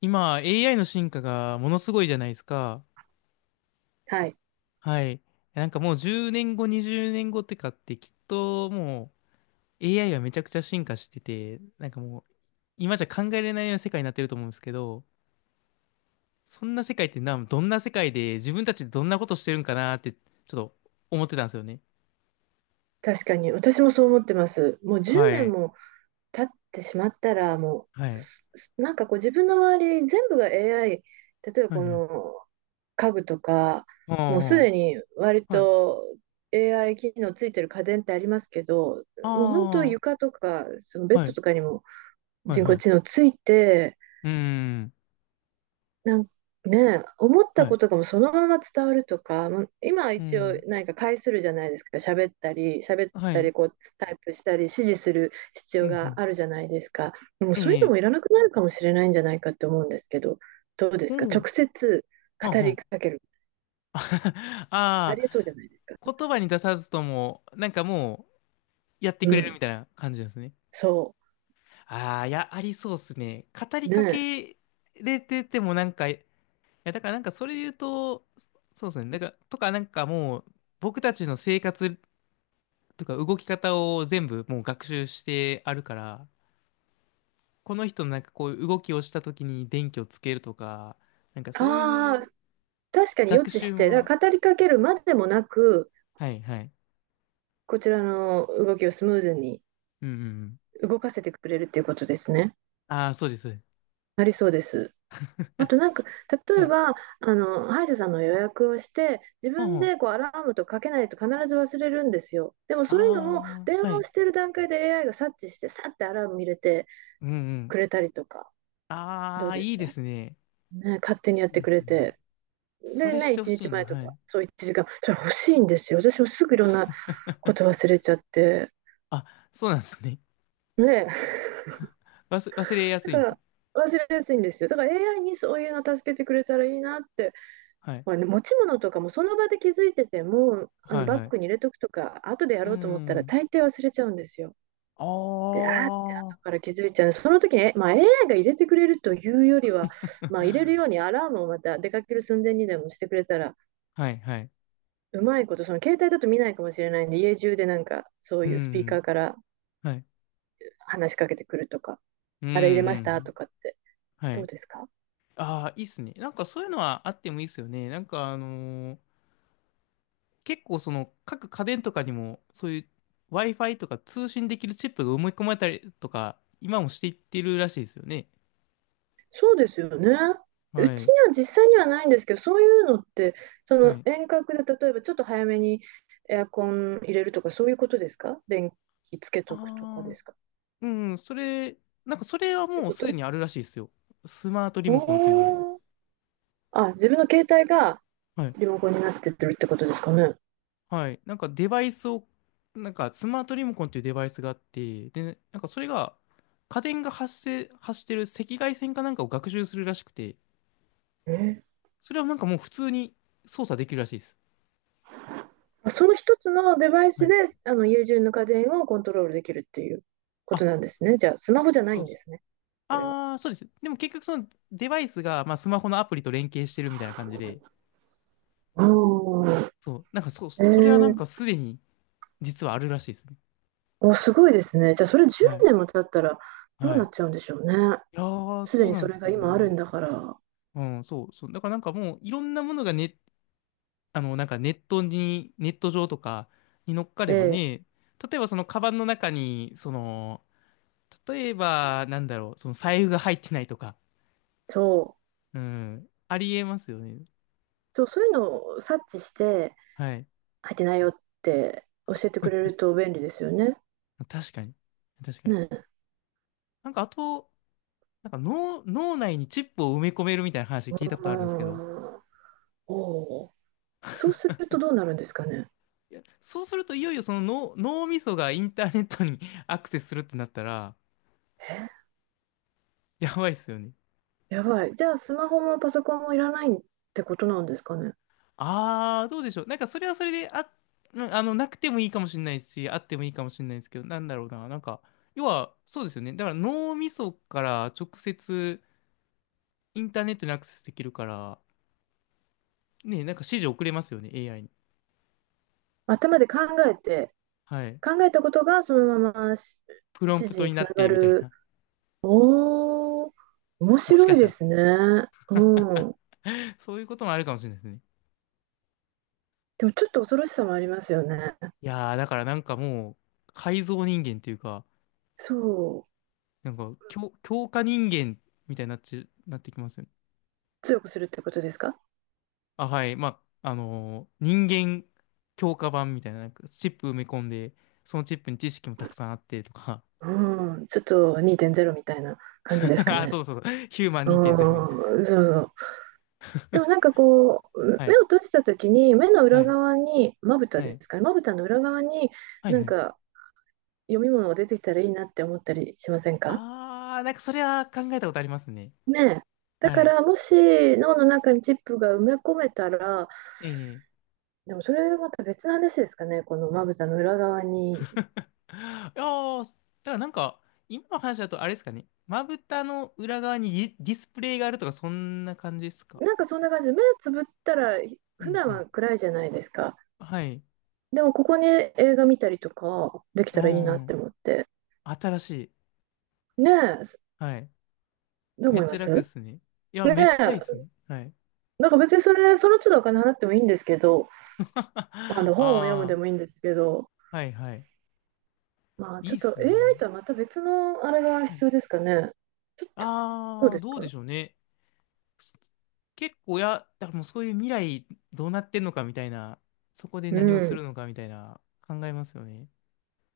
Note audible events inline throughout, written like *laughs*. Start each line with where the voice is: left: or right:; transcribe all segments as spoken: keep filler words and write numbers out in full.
left: 今、エーアイ の進化がものすごいじゃないですか。
right: はい。
left: はい。なんかもうじゅうねんご、にじゅうねんごってかってきっともう エーアイ はめちゃくちゃ進化してて、なんかもう今じゃ考えられないような世界になってると思うんですけど、そんな世界ってな、どんな世界で自分たちどんなことしてるんかなってちょっと思ってたんですよね。
right: 確かに。私もそう思ってます。もう
left: は
right: じゅうねん
left: い。
right: も経ってしまったら、も
left: は
right: う、
left: い。
right: すすなんかこう自分の周り全部が エーアイ、例えば
left: はい
right: こ
left: は
right: の
left: い。
right: 家具とか、もうす
left: あ
right: でに割
left: あ、はい。
right: と エーアイ 機能ついてる家電ってありますけど、
left: あ
right: もう本当
left: あ、
right: 床とか、そのベッ
left: は
right: ド
left: い。
right: とかにも
left: はい
right: 人
left: は
right: 工知
left: い。
right: 能ついて、
left: うーん。
right: なんね、思った
left: はい。
right: ことがもうそのまま伝わるとか、まあ今
left: う
right: 一応
left: ん。
right: 何か介するじゃないですか、喋ったり、喋っ
left: は
right: た
left: い。
right: りこうタイプしたり、指示する必
left: う
right: 要
left: んう
right: が
left: ん。
right: あるじゃないですか。でも
left: え
right: そういうのも
left: え。
right: いらなくなるかもしれないんじゃないかって思うんですけど、どうで
left: お
right: すか、直
left: お。
right: 接
left: はん
right: 語
left: は
right: り
left: ん。
right: かける、
left: *laughs*
right: あ
left: ああ、
right: りえそうじゃないですか。
left: 言葉に出さずとも、なんかもうやって
right: う
left: くれるみ
right: ん、
left: たいな感じなんですね。
right: そ
left: ああ、いや、ありそうですね。語り
right: う、ね
left: か
right: え、
left: けれててもなんか、いや、だからなんかそれで言うと、そうですね。なんか、とかなんかもう、僕たちの生活とか動き方を全部もう学習してあるから、この人のなんかこういう動きをした時に電気をつけるとか、なんかそうい
right: ああ、
left: う
right: 確かに予
left: 学
right: 知し
left: 習
right: て、だ
left: も。
right: から語りかけるまでもなく、
left: はいはい。
right: こちらの動きをスムーズに
left: うんうんうん。
right: 動かせてくれるっていうことですね。
left: ああ、そうです、そうで
right: ありそうです。
left: す。
right: あとなんか、
left: *laughs*
right: 例
left: は
right: え
left: い。
right: ば、あの、歯医者さんの予約をして、自分
left: あ
right: で
left: あ
right: こうアラームとかけないと必ず忘れるんですよ。でもそういうのも、
left: ああ、
right: 電
left: は
right: 話を
left: い。
right: してる段階で エーアイ が察知して、さってアラーム入れて
left: うんうん。
right: くれたりとか、ど
left: あ
right: う
left: あ、
right: です
left: いいで
right: か
left: すね。
right: ね、勝手に
left: い
right: やっ
left: い
right: て
left: で
right: く
left: す
right: れ
left: ね。
right: て。
left: そ
right: で
left: れし
right: ね、
left: てほ
right: 1
left: し
right: 日
left: いな。
right: 前と
left: は
right: か、
left: い。
right: そういちじかん、それ欲しいんですよ。私もすぐいろんなこと忘れちゃって。
left: あ、そうなんですね。
right: ね、
left: *laughs* 忘、忘れやす
right: だ
left: い
right: か
left: んですね。
right: ら忘れやすいんですよ。だから エーアイ にそういうの助けてくれたらいいなって、
left: はい。
right: まあね、持ち物とかもその場で気づいてても、あ
left: は
right: の
left: い
right: バ
left: は
right: ッ
left: い。
right: グに入れとくとか、後でや
left: う
right: ろうと思ったら
left: ん。
right: 大抵忘れちゃうんですよ。
left: あ
right: で、あーって後か
left: あ。
right: ら気づいちゃう。その時に、えまあ、エーアイ が入れてくれるというよりは、まあ、入れ
left: *laughs*
right: るようにアラームをまた出かける寸前にでもしてくれたら、
left: はいはい。
right: うまいこと、その携帯だと見ないかもしれないんで、家中でなんかそう
left: う
right: いうスピーカ
left: ん。
right: ーから
left: はい。
right: 話しかけてくるとか、
left: うん
right: あれ入れま
left: う
right: した
left: ん。
right: とかって、
left: は
right: どう
left: い。
right: ですか？
left: ああ、いいっすね。なんかそういうのはあってもいいっすよね。なんかあのー結構その各家電とかにもそういう Wi-Fi とか通信できるチップが埋め込まれたりとか、今もしていってるらしいですよね。
right: そうですよね。う
left: は
right: ち
left: い。
right: には実際にはないんですけど、そういうのって、そ
left: は
right: の
left: い。
right: 遠隔で例えばちょっと早めにエアコン入れるとか、そういうことですか？電気つけ
left: あ
right: とくとかで
left: あ、
right: すか？
left: うん、それ、なんかそれは
right: という
left: もう
right: こ
left: す
right: と。
left: でにあるらしいですよ。スマートリモコンっていうので。
right: おー。あ、自分の携帯が
left: はい。
right: リモコンになってってるってことですかね。
left: はい。なんかデバイスを、なんかスマートリモコンっていうデバイスがあって、で、なんかそれが、家電が発生、発してる赤外線かなんかを学習するらしくて、
right: えー
left: それはなんかもう普通に操作できるらしいです。
right: その一つのデバイ
left: は
right: ス
left: い。
right: で、あの家中の家電をコントロールできるっていうこ
left: あ、
right: となんですね。じゃあ、スマホじゃない
left: そう
right: ん
left: で
right: で
left: す。
right: すね。それは。
left: ああ、そうです。でも結局そのデバイスが、まあ、スマホのアプリと連携してるみたいな感じで、
right: ああ、
left: そう、なんかそ、
right: え
left: それはなん
right: ー
left: かすでに実はあるらしいですね。
right: お、すごいですね。じゃあ、それ
left: は
right: 10
left: い。
right: 年も経ったらどう
left: は
right: な
left: い。
right: っちゃうんでしょうね。
left: いやー、
right: すで
left: そう
right: に
left: なん
right: そ
left: で
right: れ
left: す
right: が
left: よ
right: 今ある
left: ね。
right: んだから。
left: うん、そう、そう。だからなんかもう、いろんなものがね、あの、なんかネットに、ネット上とかに乗っか
right: え
left: れば
right: え、
left: ね、例えばそのカバンの中に、その、例えば、なんだろう、その財布が入ってないとか、
right: そう、
left: うん、ありえますよね。
right: そう、そういうのを察知して、
left: はい。
right: 入ってないよって教えてくれると便利ですよね。
left: 確かに。確かに。
right: ねえ。
left: なんかあと、なんか脳、脳内にチップを埋め込めるみたいな話聞いたこ
right: あ
left: とあるんですけど、
right: ー。おー。そうするとどうなるんですかね。
left: いや、そうするといよいよその脳、脳みそがインターネットに *laughs* アクセスするってなったら、やばいっすよね。
right: え、やばい。じゃあ、スマホもパソコンもいらないってことなんですかね。
left: あー、どうでしょう。なんかそれはそれで、あ、うんあの、なくてもいいかもしれないし、あってもいいかもしれないですけど、なんだろうな。なんか、要は、そうですよね。だから脳みそから直接インターネットにアクセスできるから、ね、なんか指示送れますよね、エーアイ に。
right: 頭で考えて、
left: はい。
right: 考えたことがそのままし
left: プ
right: 指
left: ロンプ
right: 示
left: ト
right: に
left: に
right: つ
left: な
right: な
left: っ
right: が
left: て、みたい
right: る。
left: な。
right: おー、面
left: もし
right: 白
left: か
right: い
left: した
right: で
left: ら、
right: すね。うん。
left: *laughs* そういうこともあるかもしれないですね。
right: でもちょっと恐ろしさもありますよね。
left: いやー、だからなんかもう、改造人間っていうか、
right: そう。
left: なんか強、強化人間みたいになって、なってきますよね。
right: 強くするってことですか？
left: あ、はい。まあ、あのー人間強化版みたいな、なんかチップ埋め込んで、そのチップに知識もたくさんあってとか。
right: うん。ちょっとにてんれいみたいな感じです
left: *laughs*
right: か
left: あ、そ
right: ね。
left: うそうそう。ヒューマン
right: う
left: にてんゼロみたい
right: ん。そうそう。で
left: な。
right: もな
left: *laughs*
right: んかこう、
left: はい。
right: 目を閉じたときに、目の
left: は
right: 裏
left: い。
right: 側に、まぶた
left: は
right: で
left: い。
right: すかね。まぶたの裏側に、
left: はい
right: なん
left: はい。
right: か読み物が出てきたらいいなって思ったりしませんか？
left: あー、なんかそれは考えたことありますね。
right: ねえ。だ
left: は
right: か
left: い。
right: らもし脳の中にチップが埋め込めたら、
left: ええ。い
right: でもそれまた別の話ですかね、このまぶたの裏側に。
left: やー、だからなんか、今の話だとあれですかね。まぶたの裏側にディディスプレイがあるとか、そんな感じですか。
right: なんかそんな感じで、目つぶったら
left: う
right: 普
left: ん
right: 段
left: うん。
right: は暗いじゃないですか。
left: はい。
right: でもここに映画見たりとかでき
left: う
right: たらいいなって
left: ん。
right: 思って。
left: 新しい。
right: ねえ、
left: はい。
right: どう
left: め
right: 思
left: っ
right: い
left: ち
right: ま
left: ゃ楽っ
right: す？
left: すね。いや、
right: ね
left: めっちゃいいっす
right: え、
left: ね。はい。
right: なんか別にそれ、その都度お金払ってもいいんですけど、あ
left: *laughs*
right: の
left: あ
right: 本を読むで
left: あ、
right: もいいんですけど、
left: はいはい。
right: まあ
left: い
right: ちょ
left: い
right: っ
left: っ
right: と
left: す
right: エーアイ
left: ね。
right: とはまた別のあれが
left: はい。
right: 必要ですかね。ちょ、ちょ、どう
left: ああ、
right: です
left: どう
right: か？
left: でしょうね。す結構や、だからもうそういう未来どうなってんのかみたいな、そこで
right: う
left: 何をす
right: ん。
left: るのかみたいな考えますよね。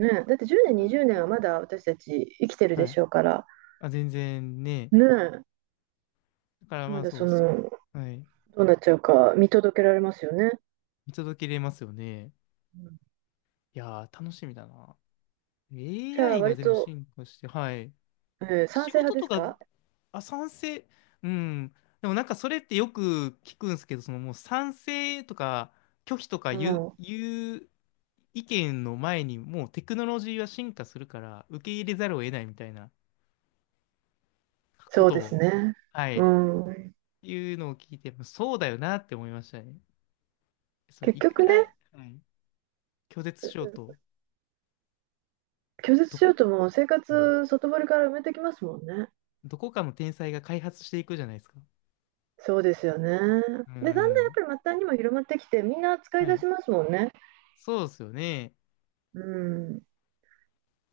right: ねえ、だって10
left: なん
right: 年、
left: か、
right: にじゅうねんはまだ私たち生きてる
left: は
right: で
left: い。
right: しょうから、
left: あ、全然ね。
right: ねえ、
left: だからま
right: ま
left: あ
right: だ
left: そ
right: そ
left: う、そ、
right: の、
left: はい。
right: どうなっちゃうか見届けられますよね。
left: 見届けれますよね。
right: うん。
left: いやー、楽しみだな。
right: じゃあ、
left: エーアイ が
right: 割
left: でも
right: と、
left: 進化して、はい。
right: えー賛
left: 仕
right: 成
left: 事
right: 派で
left: と
right: す
left: か、
right: か？
left: あ、賛成。うん。でもなんかそれってよく聞くんですけど、そのもう賛成とか拒否とか
right: う
left: 言う、
right: ん、
left: 言う意見の前にもうテクノロジーは進化するから受け入れざるを得ないみたいなこ
right: そう
left: と
right: です
left: を、
right: ね。
left: は
right: う
left: い、
right: ん。
left: いうのを聞いて、そうだよなって思いましたね。その
right: 結
left: いく
right: 局
left: ら、
right: ね、
left: はい、拒絶しようと、
right: 拒絶
left: ど
right: しよう
left: こ、
right: とも生
left: はい、
right: 活外堀から埋めてきますもんね。
left: どこかの天才が開発していくじゃないですか。
right: そうですよね。で、だんだんや
left: うん。
right: っぱり末端にも広まってきて、みんな使い
left: は
right: 出
left: い。
right: しますもんね。
left: そうですよね。
right: うん。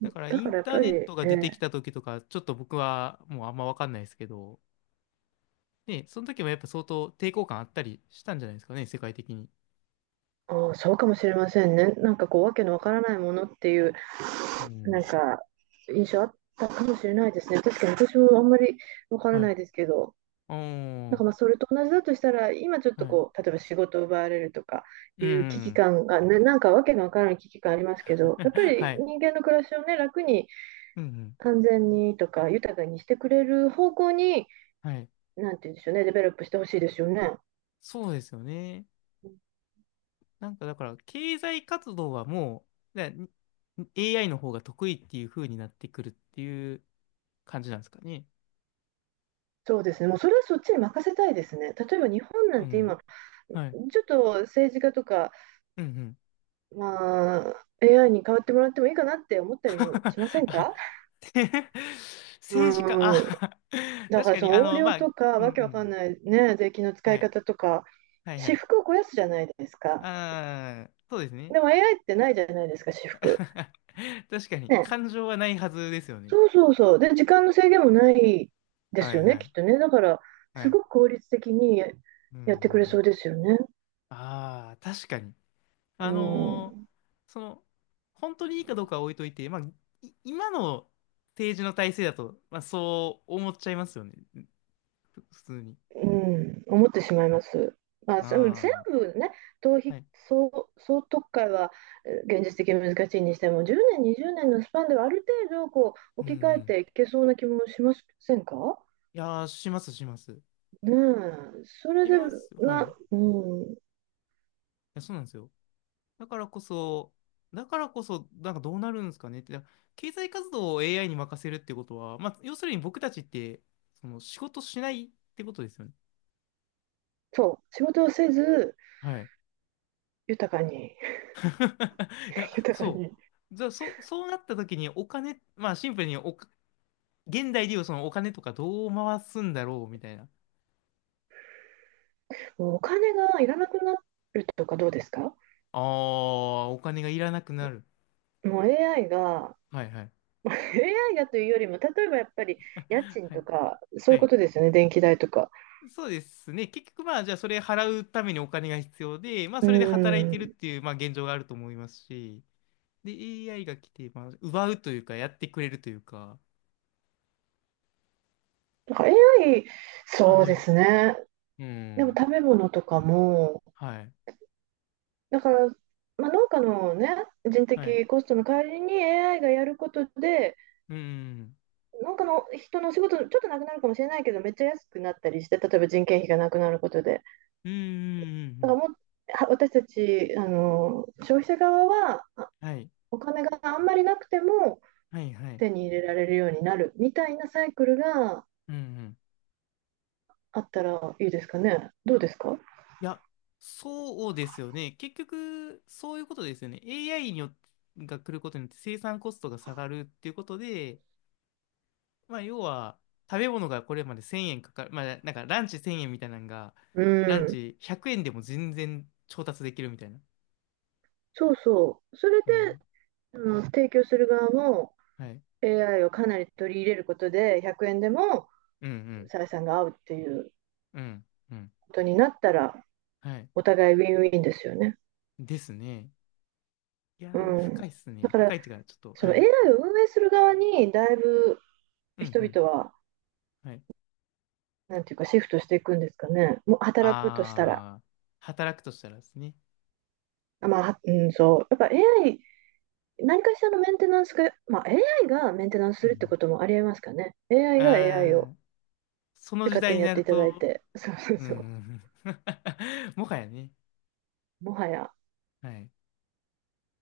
left: だから
right: だ
left: イ
right: か
left: ン
right: らやっ
left: ター
right: ぱ
left: ネ
right: り、
left: ッ
right: え
left: トが出てき
right: ー
left: た時とか、ちょっと僕はもうあんまわかんないですけど、ね、その時もやっぱ相当抵抗感あったりしたんじゃないですかね、世界的に。
right: あー、そうかもしれませんね。なんかこう、わけのわからないものっていう
left: う
right: なん
left: ん。
right: か、印象あったかもしれないですね。確かに私もあんまりわから
left: は
right: な
left: い。
right: いですけど、
left: お
right: なん
left: ー、
right: かまあそれと同じだとしたら、今ちょっと
left: はい。
right: こう、例えば仕事を奪われるとか
left: う
right: いう危機
left: ん。
right: 感が、な、なんかわけのわからない危機感ありますけど、やっぱ
left: *laughs* は
right: り
left: い。
right: 人間の暮らしをね、楽に
left: うんうん。
right: 安全にとか豊かにしてくれる方向に、
left: はい。
right: なんて言うんでしょうね、デベロップしてほしいですよね。
left: そうですよね。なんかだから、経済活動はもう、だ エーアイ の方が得意っていう風になってくるっていう感じなんですかね。
right: そうですね、もうそれはそっちに任せたいですね。例えば日本な
left: う
right: んて
left: ん。
right: 今、ち
left: はい。
right: ょっと政治家とか
left: うんうん。
right: まあ、エーアイ に代わってもらってもいいかなって思ったりもしませ
left: *laughs*
right: ん
left: あ
right: か？
left: て。 *laughs* 政治家、あ。
right: うん。
left: *laughs*
right: だ
left: 確
right: から
left: か
right: そ
left: に、
right: の
left: あ
right: 横
left: の、
right: 領
left: まあ、う
right: と
left: ん
right: か、
left: う
right: わけわかん
left: ん。
right: ないね、税金の使
left: は
right: い
left: い。
right: 方とか、
left: はいは
right: 私
left: い。
right: 服を肥やすじゃないですか。
left: ああ、そうですね。
right: でも エーアイ ってないじゃないですか、私服。
left: *laughs* 確かに、
right: ね。
left: 感情はないはずですよね。
right: そうそうそう。で、時間の制限もないで
left: は
right: す
left: い
right: よ
left: は
right: ね、きっと
left: い。
right: ね。だから、
left: は
right: す
left: い。
right: ごく効率的に
left: うんうんう
right: やってくれそ
left: ん。
right: うですよね。
left: ああ、確かに。
right: う
left: あの
right: ん。
left: ーその、本当にいいかどうかは置いといて、まあ、い今の政治の体制だと、まあ、そう思っちゃいますよね。ふ普通に。
right: うん、思ってしまいます。まあ、その全
left: あ
right: 部ね、逃
left: あ、
right: 避、
left: はい。
right: 総、総特会はえー現実的に難しいにしても、じゅうねん、にじゅうねんのスパンではある程度こう
left: うんう
right: 置き換え
left: ん。
right: ていけそうな気もしませんか？
left: いやー、しますします。
right: ねえ、それ
left: い
right: で、
left: ますよ。はい。
right: な、
left: い
right: うん、
left: や、そうなんですよ。だからこそ、だからこそ、なんかどうなるんですかねって、だから経済活動を エーアイ に任せるってことは、まあ、要するに僕たちって、その仕事しないってことですよね。
right: そう、仕事をせず、
left: はい。
right: 豊かに、
left: *laughs* いや、
right: *laughs* 豊か
left: そ
right: に、
left: う。じゃあ、そ、そうなった時にお金、まあ、シンプルにお、現代でいうそのお金とかどう回すんだろうみたいな。
right: もうお金がいらなくなるとかどうですか？
left: ああ、お金がいらなくなる。
right: もう エーアイ が、
left: はいはい。
right: *laughs* エーアイ がというよりも、例えばやっぱり家
left: *laughs*
right: 賃
left: は
right: と
left: い。
right: か、そう
left: は
right: いうこ
left: い。
right: とですよね、電気代とか。
left: そうですね。結局まあ、じゃあそれ払うためにお金が必要で、まあ
right: う
left: それで働いてるっ
right: ん。
left: ていう、まあ現状があると思いますし、で、エーアイ が来て、まあ、奪うというか、やってくれるというか、
right: だから エーアイ、
left: あ、
right: そう
left: は
right: で
left: い。
right: すね。
left: う
right: でも
left: ん。
right: 食べ物とかも、
left: はい。
right: だから、まあ、農家のね、人
left: はい。
right: 的コストの代わりに エーアイ がやることで、
left: うん。
right: 農家の人のお仕事、ちょっとなくなるかもしれないけど、めっちゃ安くなったりして、例えば人件費がなくなることで。
left: うん。うん。う
right: だから
left: ん
right: もう、は私たち、あの、消費者側は、あ
left: うん、はい。
right: お金があんまりなくても
left: はい。はい。
right: 手に入れられるようになるみたいなサイクルが
left: うん。うん。
right: あったらいいですかね。どうですか？
left: いや、そうですよね。結局、そういうことですよね。エーアイ によっが来ることによって生産コストが下がるっていうことで、まあ、要は、食べ物がこれまでせんえんかかる。まあ、なんかランチせんえんみたいなのが、
right: う
left: ラン
right: ん。
left: チひゃくえんでも全然調達できるみたいな。
right: そうそう。それで、
left: うん。
right: あの、提供する側も
left: はい。
right: エーアイ をかなり取り入れることで、ひゃくえんでも
left: うんうん。
right: 採算が合うっていう
left: うん。うん。
right: ことになったら、
left: はい。
right: お互いウィンウィンですよね。
left: ですね。いや
right: う
left: ー、
right: ん。
left: 深いっす
right: だ
left: ね。
right: か
left: 深
right: ら、
left: いっていうか、ちょっと、
right: そ
left: は
right: の
left: い。
right: エーアイ を運営する側に、だいぶ
left: うん
right: 人
left: うん。
right: 々は、
left: はい。
right: なんていうか、シフトしていくんですかね。もう働くとしたら。
left: あー、働くとしたらですね。
right: あまあ、はうん、そう。やっぱ エーアイ、何かしらのメンテナンスが、まあ、AI がメンテナンス
left: う
right: するって
left: ん
right: こともありえますかね。
left: うん。
right: エーアイ が エーアイ
left: あ
right: を
left: ー、その
right: で
left: 時
right: 勝手
left: 代
right: に
left: に
right: やっ
left: な
right: て
left: る
right: いただい
left: と、
right: て。そうそう
left: うんう
right: そう。
left: んうん。*laughs* もはやね。
right: もはや。
left: はい。